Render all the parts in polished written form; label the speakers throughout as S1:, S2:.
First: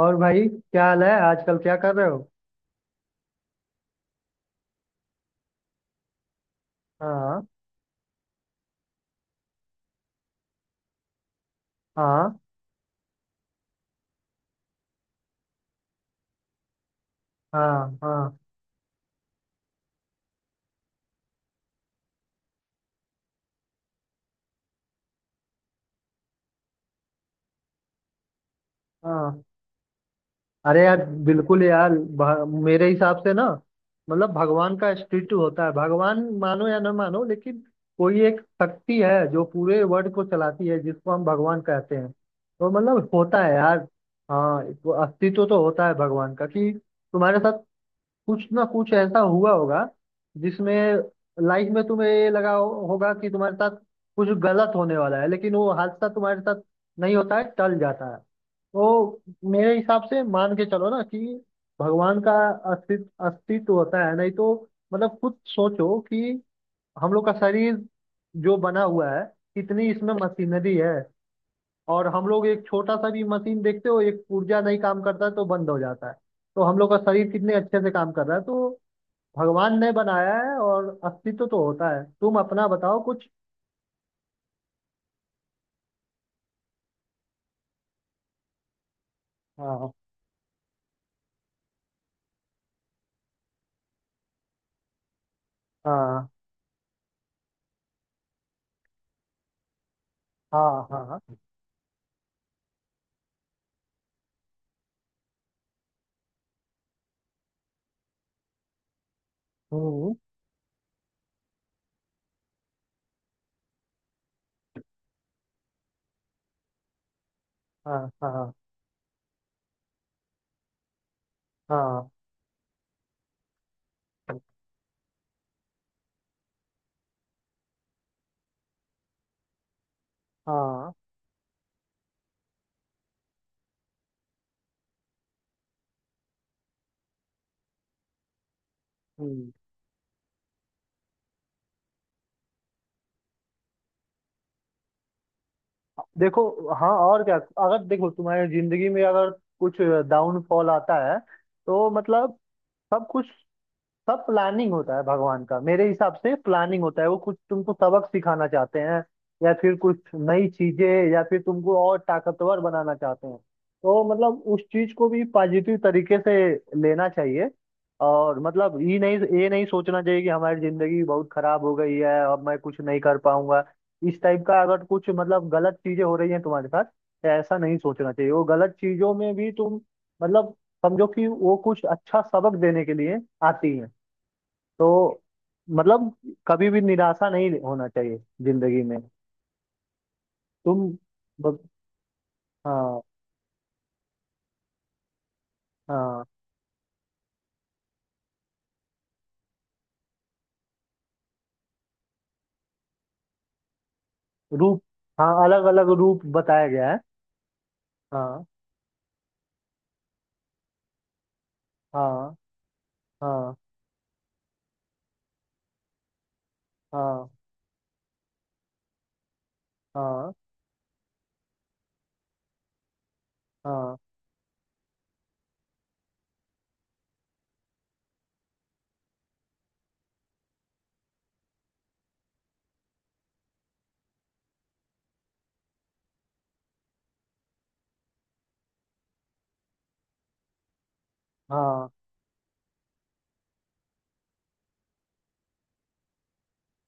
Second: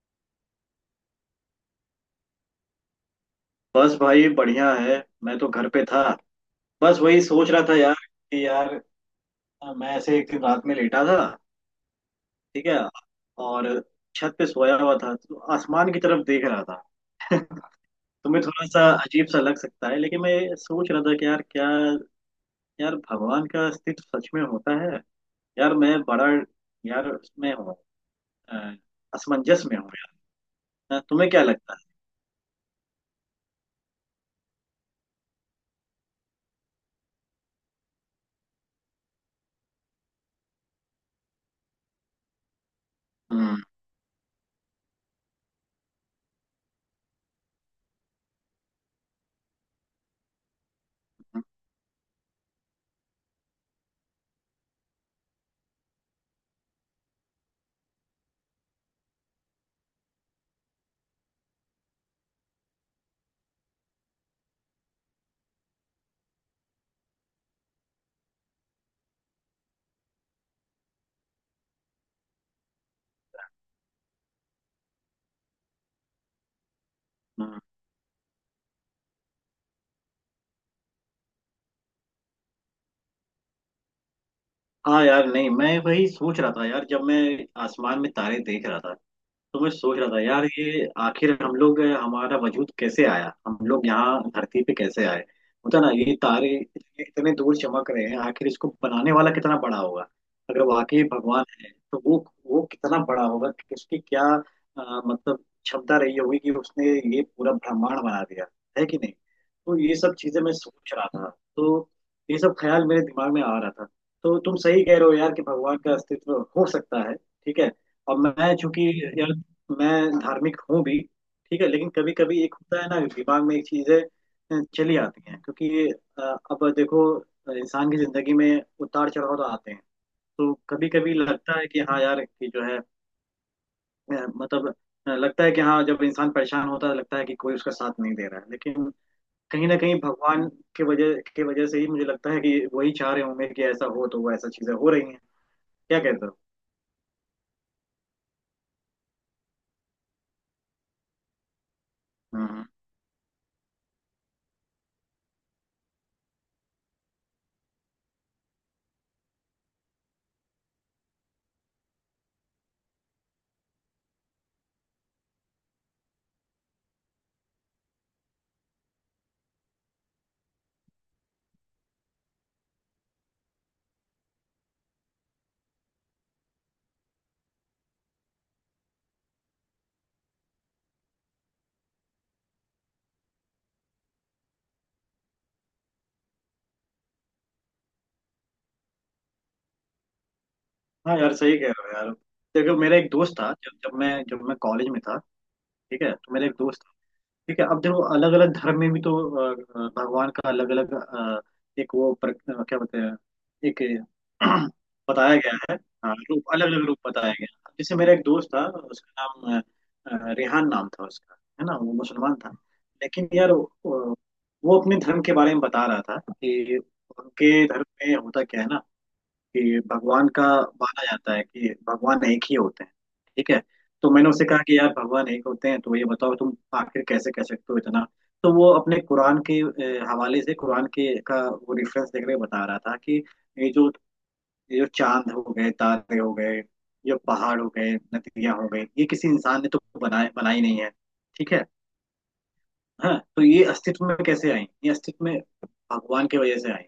S1: और भाई क्या हाल है आजकल क्या कर रहे हो।
S2: बस भाई बढ़िया है। मैं तो घर पे था। बस वही
S1: हाँ।
S2: सोच रहा था यार, कि यार मैं ऐसे एक दिन रात में लेटा था।
S1: हाँ।
S2: ठीक है। और छत पे सोया हुआ था, तो आसमान की तरफ देख रहा था।
S1: हाँ हाँ।
S2: तुम्हें थोड़ा सा अजीब सा लग सकता है, लेकिन मैं ये सोच रहा था कि यार क्या, यार भगवान का अस्तित्व सच में होता है। यार मैं बड़ा, यार उसमें हूँ, अ,
S1: हाँ।
S2: असमंजस में हूँ।
S1: अरे
S2: यार
S1: यार
S2: तुम्हें क्या
S1: बिल्कुल
S2: लगता है?
S1: यार मेरे हिसाब से ना मतलब भगवान का स्टेचू होता है। भगवान मानो या ना मानो लेकिन कोई एक शक्ति है जो पूरे वर्ल्ड को चलाती है जिसको हम भगवान कहते हैं, तो मतलब होता है
S2: हम्म,
S1: यार। हाँ, वो अस्तित्व तो होता है भगवान का कि तुम्हारे साथ कुछ ना कुछ ऐसा हुआ होगा जिसमें
S2: हम्म,
S1: लाइफ में तुम्हें ये लगा होगा कि तुम्हारे साथ कुछ गलत होने वाला है लेकिन वो हादसा तुम्हारे साथ नहीं होता है, टल जाता है। तो मेरे हिसाब से मान के चलो ना कि भगवान का अस्तित्व अस्तित्व होता है। नहीं तो मतलब खुद सोचो कि हम लोग का शरीर जो बना हुआ है कितनी इसमें मशीनरी है। और हम लोग एक छोटा सा भी मशीन देखते हो एक पुर्जा नहीं काम करता है तो बंद हो जाता है। तो हम लोग का शरीर कितने
S2: हम्म।
S1: अच्छे से काम कर रहा है, तो भगवान ने बनाया है और अस्तित्व तो होता है। तुम अपना बताओ कुछ।
S2: हाँ यार, नहीं, मैं वही सोच रहा था यार, जब मैं आसमान में तारे देख रहा था, तो मैं
S1: हाँ।
S2: सोच रहा था यार, ये आखिर हम लोग, हमारा वजूद कैसे आया, हम लोग यहाँ धरती पे कैसे आए। होता ना, ये
S1: हाँ
S2: तारे इतने दूर चमक रहे हैं, आखिर इसको बनाने वाला कितना बड़ा होगा। अगर
S1: हाँ।
S2: वाकई
S1: हाँ।
S2: भगवान है तो वो कितना बड़ा होगा, कि उसकी क्या, मतलब क्षमता रही होगी, कि उसने ये पूरा ब्रह्मांड बना दिया, है कि नहीं। तो ये
S1: हम्म।
S2: सब चीजें मैं सोच रहा था। तो ये सब ख्याल मेरे दिमाग में आ रहा था। तो तुम सही कह रहे हो यार, कि भगवान का अस्तित्व हो सकता है। ठीक है।
S1: हाँ
S2: और
S1: हाँ।
S2: मैं चूंकि यार, मैं धार्मिक हूँ भी। ठीक है, लेकिन
S1: हाँ
S2: कभी कभी एक होता है ना, दिमाग में एक चीजें चली आती हैं, क्योंकि अ, अब देखो, इंसान की जिंदगी में उतार चढ़ाव तो आते हैं। तो कभी
S1: हाँ।
S2: कभी लगता है कि हाँ यार, कि जो है, मतलब, लगता है कि हाँ, जब इंसान परेशान होता है, लगता है कि कोई उसका साथ नहीं दे रहा है, लेकिन
S1: हम्म।
S2: कहीं ना कहीं भगवान के वजह से ही मुझे लगता है कि वही चाह रहे होंगे कि ऐसा हो, तो वो ऐसा चीजें हो रही हैं। क्या कहते हो?
S1: देखो, हाँ और क्या। अगर देखो तुम्हारी जिंदगी में अगर कुछ डाउनफॉल आता है तो मतलब
S2: हम्म।
S1: सब कुछ, सब प्लानिंग होता है भगवान का। मेरे हिसाब से प्लानिंग होता है, वो कुछ तुमको सबक सिखाना चाहते हैं या फिर कुछ नई चीजें या फिर तुमको और ताकतवर बनाना चाहते हैं। तो मतलब उस चीज को भी पॉजिटिव तरीके से लेना चाहिए। और मतलब ये नहीं सोचना चाहिए कि हमारी जिंदगी बहुत खराब हो गई है, अब मैं कुछ नहीं कर पाऊंगा। इस टाइप का अगर कुछ मतलब गलत चीजें हो रही हैं तुम्हारे साथ तो ऐसा नहीं सोचना चाहिए। वो गलत चीजों में भी तुम मतलब समझो कि वो कुछ अच्छा सबक देने के लिए आती है। तो मतलब कभी भी निराशा नहीं होना चाहिए जिंदगी में तुम,
S2: हाँ यार, सही
S1: बस।
S2: कह रहे हो यार। देखो, मेरा
S1: हाँ
S2: एक दोस्त था, जब जब मैं कॉलेज में था। ठीक है,
S1: हाँ।
S2: तो मेरा एक दोस्त। ठीक है, अब देखो, अलग अलग धर्म में भी तो अ, भगवान का अलग अलग, एक वो क्या बोलते हैं, एक
S1: रूप।
S2: बताया
S1: हाँ
S2: गया
S1: अलग
S2: है।
S1: अलग
S2: हाँ
S1: रूप
S2: रूप,
S1: बताया
S2: अलग अलग
S1: गया है।
S2: रूप बताया गया है। जैसे मेरा एक
S1: हाँ।
S2: दोस्त था, उसका नाम रेहान नाम था उसका, है ना? वो
S1: हाँ।
S2: मुसलमान था, लेकिन यार
S1: हाँ।
S2: वो अपने धर्म के बारे में बता रहा था, कि
S1: हाँ।
S2: उनके धर्म में होता क्या है ना, कि भगवान
S1: हाँ।
S2: का माना जाता है कि भगवान एक ही होते हैं। ठीक है।
S1: हाँ।
S2: तो मैंने उसे कहा कि यार, भगवान एक होते हैं, तो ये बताओ तुम आखिर कैसे कह सकते हो इतना। तो वो अपने कुरान के, हवाले से, कुरान के का वो रेफरेंस देख के बता रहा था कि ये जो ये जो चांद हो गए, तारे हो गए, ये पहाड़ हो गए, नदियां हो गई, ये किसी इंसान ने तो बनाए, बनाई नहीं है। ठीक है।
S1: हाँ।
S2: हाँ, तो ये अस्तित्व में कैसे आई, ये अस्तित्व में भगवान की वजह से आई।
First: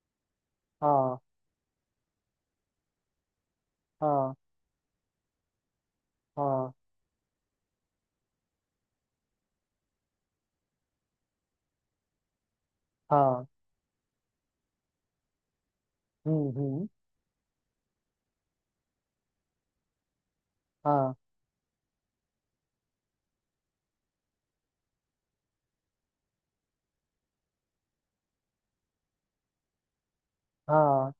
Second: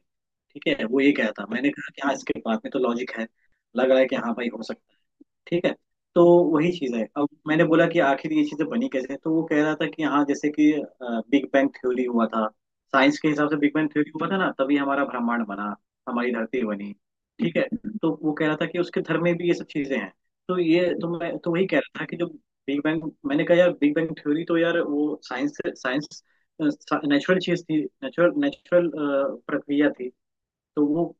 S2: ठीक है, वो ये
S1: हाँ।
S2: कहता, मैंने कहा कि हाँ, इसके बात में तो लॉजिक है, लग रहा है कि हाँ
S1: हाँ।
S2: भाई, हो सकता है। ठीक है। तो वही
S1: हाँ।
S2: चीज है। अब मैंने बोला कि आखिर ये चीजें बनी कैसे, तो वो कह रहा था कि हाँ, जैसे कि बिग बैंग थ्योरी हुआ था, साइंस के
S1: हाँ।
S2: हिसाब से बिग बैंग थ्योरी हुआ था ना, तभी हमारा ब्रह्मांड बना, हमारी धरती
S1: हम्म।
S2: बनी। ठीक है। तो वो कह रहा था कि उसके धर्म में भी ये सब चीजें हैं। तो ये तो
S1: हाँ
S2: मैं तो वही कह रहा था कि जो बिग बैंग, मैंने कहा यार, बिग बैंग थ्योरी तो यार वो साइंस साइंस नेचुरल चीज थी, नेचुरल नेचुरल प्रक्रिया थी। तो वो,
S1: हाँ।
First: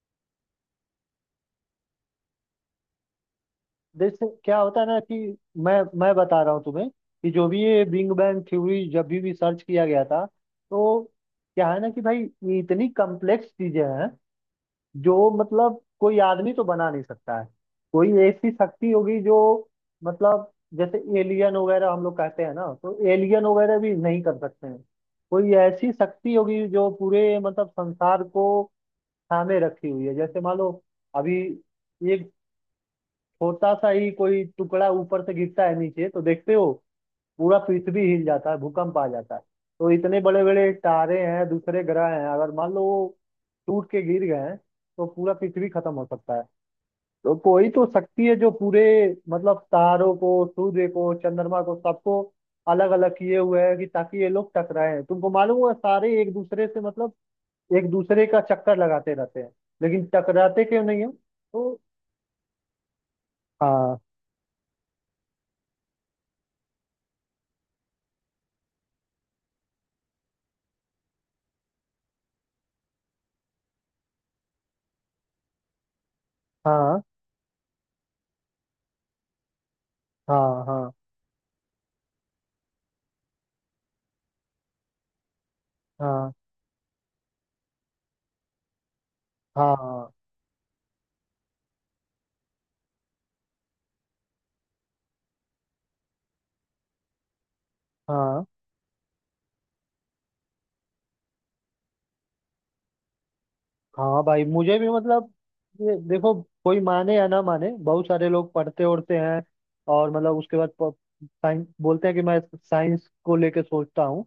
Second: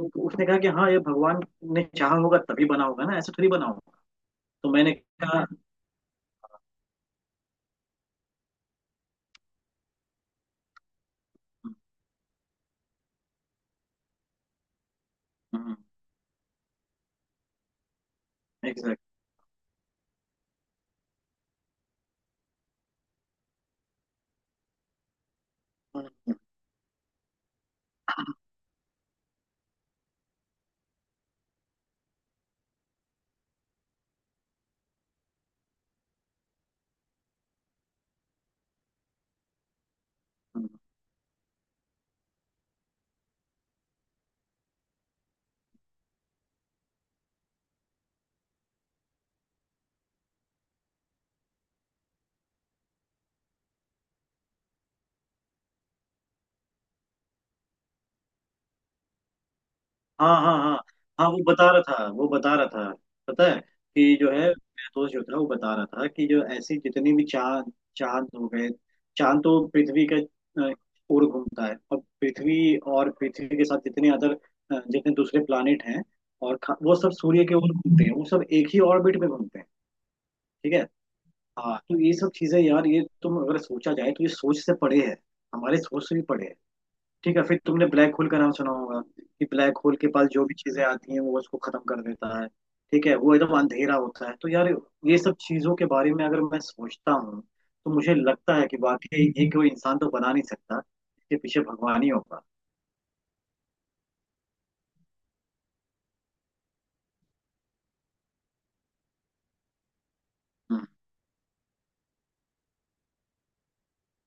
S2: तो उसने कहा कि हाँ, ये भगवान ने चाहा होगा तभी बना होगा ना, ऐसे थोड़ी बना होगा।
S1: जैसे क्या
S2: तो
S1: होता है
S2: मैंने
S1: ना कि
S2: कहा,
S1: मैं मैं बता रहा हूँ तुम्हें कि जो भी ये बिग बैंग थ्योरी जब भी सर्च किया गया था तो क्या है ना कि भाई ये इतनी कॉम्प्लेक्स चीजें हैं जो मतलब कोई आदमी तो बना नहीं सकता है। कोई ऐसी शक्ति
S2: एग्जैक्ट।
S1: होगी जो मतलब जैसे एलियन वगैरह हम लोग कहते हैं ना, तो एलियन वगैरह भी नहीं कर सकते हैं। कोई ऐसी शक्ति होगी जो पूरे मतलब संसार को थामे रखी हुई है। जैसे मान लो अभी एक छोटा सा ही कोई टुकड़ा ऊपर से गिरता है नीचे तो देखते हो पूरा पृथ्वी हिल जाता है, भूकंप आ जाता है। तो इतने बड़े बड़े तारे हैं, दूसरे ग्रह हैं, अगर मान लो वो टूट के गिर गए हैं तो पूरा पृथ्वी खत्म हो सकता है। तो कोई तो शक्ति है जो पूरे मतलब तारों को, सूर्य को, चंद्रमा को, सबको अलग अलग किए हुए है कि ताकि ये लोग टकराए। तुमको मालूम हुआ, सारे एक दूसरे से मतलब एक दूसरे का चक्कर लगाते रहते हैं लेकिन
S2: हाँ हाँ
S1: टकराते
S2: हाँ
S1: क्यों नहीं है
S2: हाँ, वो बता
S1: तो।
S2: रहा था, वो बता रहा था, पता है,
S1: हाँ
S2: कि जो है, मेरा दोस्त जो था, वो बता रहा था कि जो ऐसी जितनी भी चांद, चांद हो गए, चांद तो पृथ्वी का अ, ओर घूमता है, और पृथ्वी के साथ जितने दूसरे प्लानिट हैं, वो
S1: हाँ
S2: सब सूर्य के ओर घूमते हैं, वो सब एक ही ऑर्बिट में घूमते हैं।
S1: हाँ।
S2: ठीक है।
S1: हाँ।
S2: हाँ, तो ये सब चीजें यार, ये तुम अगर सोचा जाए तो ये सोच से परे है, हमारे सोच से भी
S1: हाँ।
S2: परे है। ठीक है। फिर तुमने ब्लैक होल का नाम सुना होगा, कि ब्लैक होल के
S1: हाँ।
S2: पास जो भी चीजें आती हैं, वो उसको खत्म कर देता है। ठीक है, वो एकदम अंधेरा होता है। तो यार, ये सब चीजों के बारे में अगर मैं सोचता हूँ, तो मुझे
S1: हाँ।
S2: लगता है कि वाकई ये कोई इंसान तो बना नहीं सकता, इसके पीछे भगवान ही होगा।
S1: हाँ भाई मुझे भी मतलब ये देखो कोई माने या ना माने, बहुत सारे लोग पढ़ते उड़ते हैं और मतलब उसके बाद
S2: हम्म,
S1: साइंस बोलते हैं कि मैं साइंस को लेके सोचता हूँ,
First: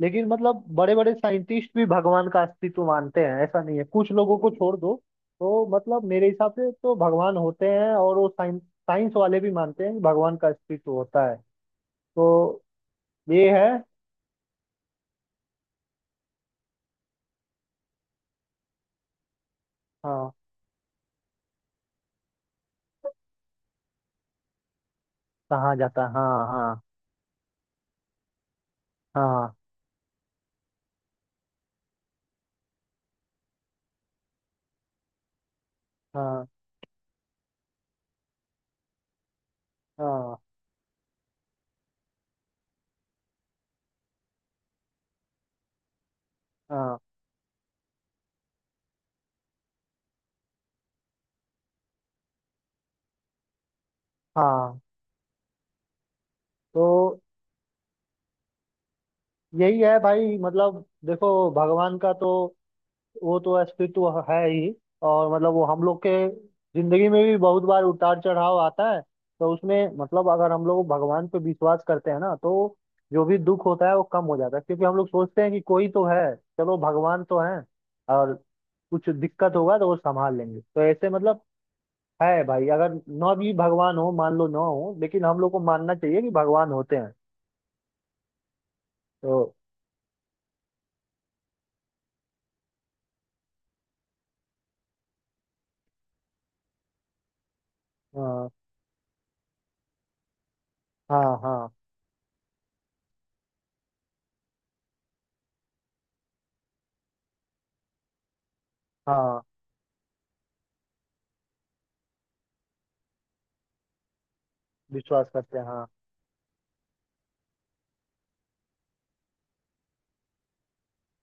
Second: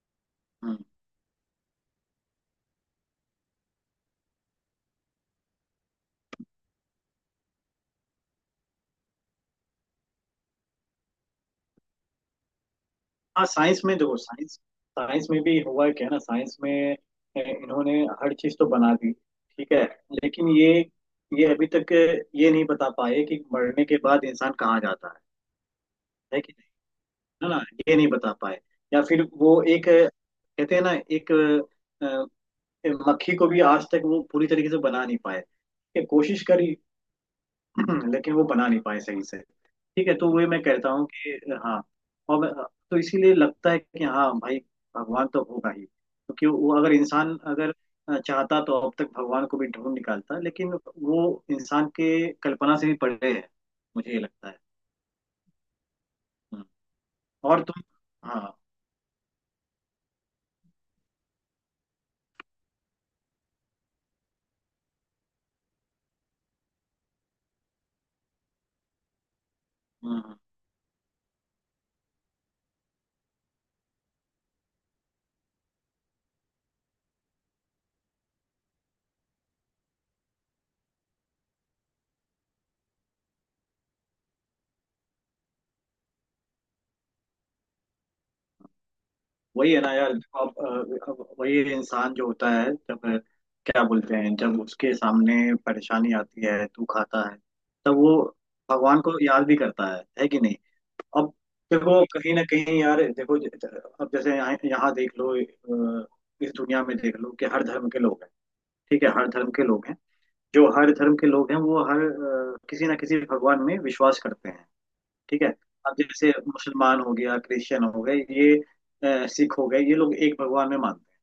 S1: लेकिन मतलब
S2: हम्म।
S1: बड़े बड़े साइंटिस्ट भी भगवान का अस्तित्व मानते हैं। ऐसा नहीं है, कुछ लोगों को छोड़ दो। तो मतलब मेरे हिसाब से तो भगवान होते हैं और वो साइंस, साइंस वाले भी मानते हैं कि भगवान का अस्तित्व होता है। तो
S2: हाँ
S1: ये है।
S2: साइंस में देखो, साइंस साइंस में भी हुआ क्या ना, साइंस में इन्होंने हर चीज तो बना दी। ठीक है,
S1: हाँ।
S2: लेकिन ये अभी तक ये नहीं बता पाए कि मरने के बाद इंसान कहाँ जाता है
S1: कहाँ जाता है,
S2: है
S1: हाँ
S2: कि
S1: हाँ।
S2: नहीं, है ना? ये नहीं बता पाए। या फिर
S1: हाँ।
S2: वो एक, कहते हैं ना, एक, मक्खी को भी आज तक वो पूरी तरीके से बना नहीं पाए, ये कोशिश
S1: हाँ।
S2: करी, लेकिन वो बना नहीं पाए सही से। ठीक है, तो
S1: हाँ।
S2: वही मैं कहता हूँ कि हाँ, और मैं- तो इसीलिए लगता है कि हाँ भाई, भगवान तो होगा ही, क्योंकि वो अगर,
S1: हाँ।
S2: इंसान अगर चाहता तो अब तक भगवान को भी ढूंढ निकालता, लेकिन वो इंसान के कल्पना से भी परे है, मुझे ये लगता है।
S1: हाँ।
S2: हम्म।
S1: तो
S2: और तुम। हाँ।
S1: यही है भाई मतलब देखो भगवान का तो वो तो अस्तित्व है ही। और मतलब वो हम लोग के जिंदगी में भी बहुत बार उतार चढ़ाव आता है। तो उसमें मतलब
S2: हम्म।
S1: अगर हम लोग भगवान पे विश्वास करते हैं ना तो जो भी दुख होता है वो कम हो जाता है, क्योंकि हम लोग सोचते हैं कि कोई तो है, चलो भगवान तो है और कुछ दिक्कत होगा तो वो संभाल लेंगे। तो ऐसे मतलब है भाई, अगर ना भी भगवान हो मान लो ना हो, लेकिन हम लोग को मानना चाहिए कि भगवान होते हैं। तो
S2: वही है ना यार, अब वही इंसान जो होता है, जब क्या बोलते हैं, जब उसके सामने परेशानी आती है, तू खाता है, तब वो
S1: अ,
S2: भगवान को याद भी करता है कि नहीं?
S1: हाँ।
S2: अब
S1: हाँ
S2: देखो, कहीं ना कहीं यार, देखो, अब जैसे यहाँ यहाँ देख लो, इस दुनिया में देख लो, कि हर धर्म के लोग हैं। ठीक है, हर
S1: हाँ।
S2: धर्म के लोग हैं। जो हर धर्म के लोग हैं, वो हर किसी ना किसी भगवान में विश्वास करते हैं।
S1: विश्वास
S2: ठीक है।
S1: करते हैं हाँ।
S2: अब जैसे मुसलमान हो गया, क्रिश्चियन हो गए ये, सिख हो गए, ये लोग एक भगवान में मानते हैं।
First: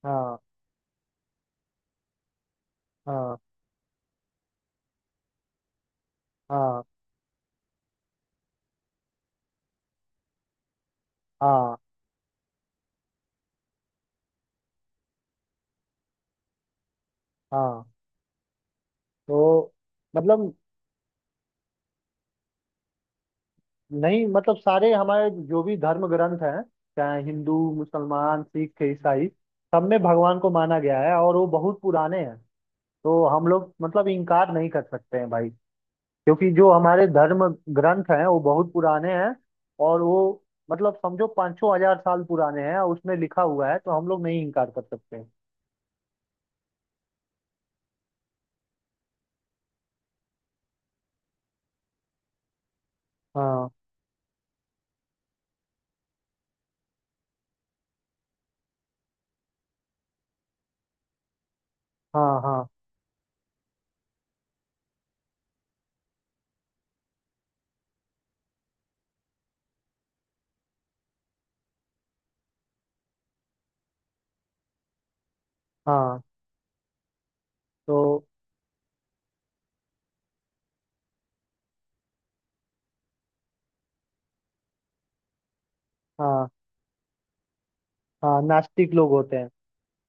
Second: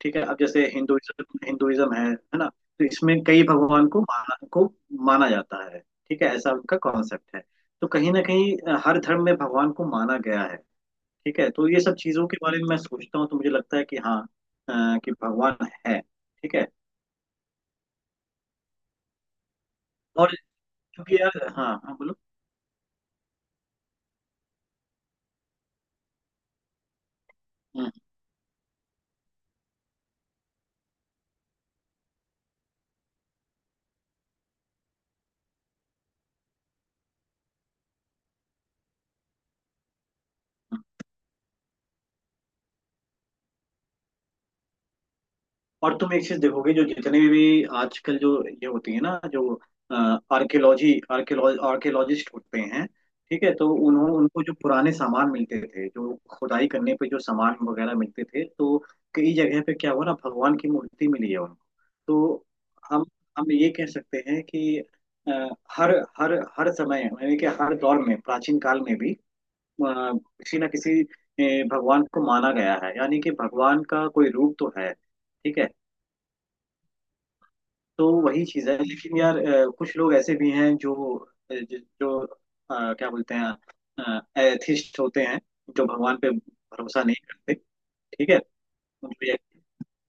S2: ठीक है। अब
S1: हाँ।
S2: जैसे हिंदुइज्म, हिंदुइज्म है ना? तो इसमें
S1: हाँ।
S2: कई भगवान को माना जाता है। ठीक है, ऐसा उनका
S1: हाँ।
S2: कॉन्सेप्ट है। तो कहीं ना कहीं हर धर्म में भगवान को माना गया है। ठीक है, तो
S1: हाँ।
S2: ये सब चीजों के बारे में मैं सोचता हूँ, तो मुझे लगता है कि हाँ, कि भगवान है। ठीक है।
S1: हाँ। तो
S2: और,
S1: मतलब
S2: क्योंकि यार, हाँ हाँ बोलो।
S1: नहीं मतलब सारे हमारे जो भी धर्म ग्रंथ हैं, चाहे हिंदू,
S2: हम्म।
S1: मुसलमान, सिख, ईसाई, सब में भगवान को माना गया है और वो बहुत पुराने हैं। तो हम लोग मतलब इनकार नहीं कर सकते हैं भाई, क्योंकि जो हमारे धर्म ग्रंथ हैं वो बहुत पुराने हैं। और वो मतलब समझो 5000 हजार साल पुराने हैं और उसमें लिखा हुआ है, तो हम लोग नहीं इनकार कर सकते।
S2: और तुम एक चीज देखोगे, जो जितने भी आजकल जो ये होती है ना, जो आर्कियोलॉजी आर्कियोलॉजिस्ट होते हैं। ठीक है, तो
S1: हाँ
S2: उन्होंने, उनको जो पुराने सामान मिलते थे, जो खुदाई करने पे जो सामान वगैरह मिलते थे, तो कई जगह पे क्या हुआ ना, भगवान की मूर्ति मिली है उनको।
S1: हाँ।
S2: तो
S1: हाँ
S2: हम हम ये कह सकते हैं कि अ, हर हर हर समय, यानी कि हर दौर में, प्राचीन काल में भी किसी ना किसी भगवान को माना गया है, यानी कि भगवान का कोई रूप तो है। ठीक है।
S1: हाँ। तो
S2: तो वही चीज है, लेकिन यार कुछ लोग ऐसे भी हैं जो जो, जो क्या बोलते हैं, एथिस्ट होते हैं, जो भगवान पे
S1: हाँ।
S2: भरोसा नहीं करते। ठीक है।
S1: हाँ नास्तिक लोग
S2: उनको
S1: होते
S2: ये-
S1: हैं।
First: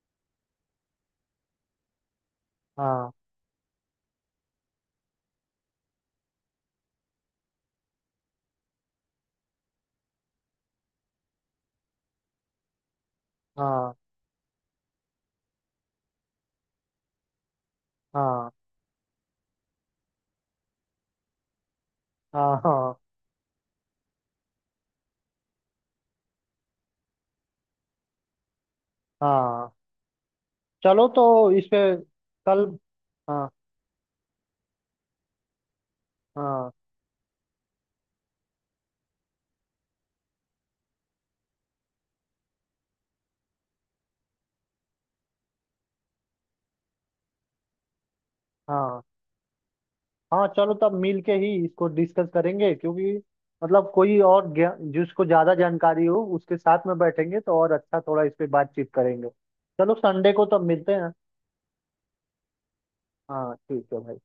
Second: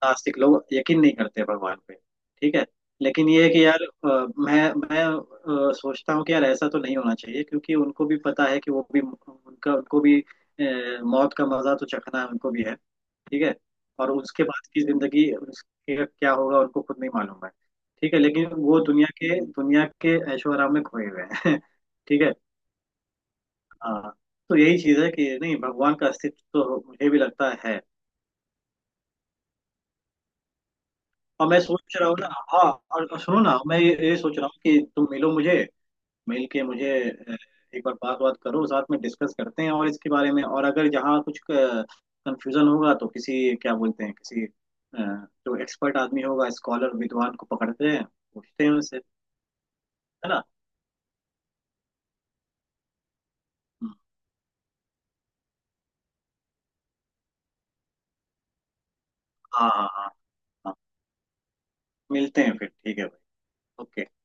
S2: नास्तिक लोग यकीन नहीं करते भगवान पे। ठीक है।
S1: हाँ।
S2: लेकिन ये है कि यार मैं सोचता हूँ कि यार, ऐसा तो नहीं होना चाहिए, क्योंकि उनको भी पता है कि वो भी, उनका उनको भी मौत का मजा तो चखना है, उनको भी है। ठीक है।
S1: हाँ।
S2: और उसके बाद की जिंदगी, उसके क्या होगा, उनको खुद नहीं मालूम है। ठीक है, लेकिन
S1: हाँ।
S2: वो दुनिया के ऐशो आराम में खोए हुए हैं। ठीक है।
S1: हाँ। हाँ।
S2: हाँ, तो यही चीज है कि नहीं, भगवान का अस्तित्व तो मुझे भी लगता है।
S1: हाँ चलो तो
S2: और मैं
S1: इस पे
S2: सोच रहा हूँ ना,
S1: कल।
S2: हाँ, और सुनो
S1: हाँ।
S2: ना, मैं ये सोच रहा हूँ कि तुम मिलो मुझे, मिल के
S1: हाँ।
S2: मुझे एक बार बात, बात करो, साथ में डिस्कस करते हैं और इसके बारे में, और अगर यहाँ कुछ कंफ्यूजन होगा तो किसी, क्या बोलते हैं, किसी जो एक्सपर्ट आदमी होगा, स्कॉलर विद्वान को पकड़ते हैं, पूछते हैं
S1: हाँ।
S2: उनसे, है ना?
S1: हाँ। चलो तब मिल के ही इसको डिस्कस करेंगे, क्योंकि मतलब
S2: हम्म,
S1: कोई और जिसको ज्यादा जानकारी हो उसके साथ में बैठेंगे तो और अच्छा थोड़ा इस पे बातचीत करेंगे।
S2: हाँ हाँ
S1: चलो
S2: हाँ।
S1: संडे को तब
S2: हाँ,
S1: मिलते हैं।
S2: मिलते हैं फिर, ठीक है भाई।
S1: हाँ ठीक है
S2: ओके।
S1: भाई।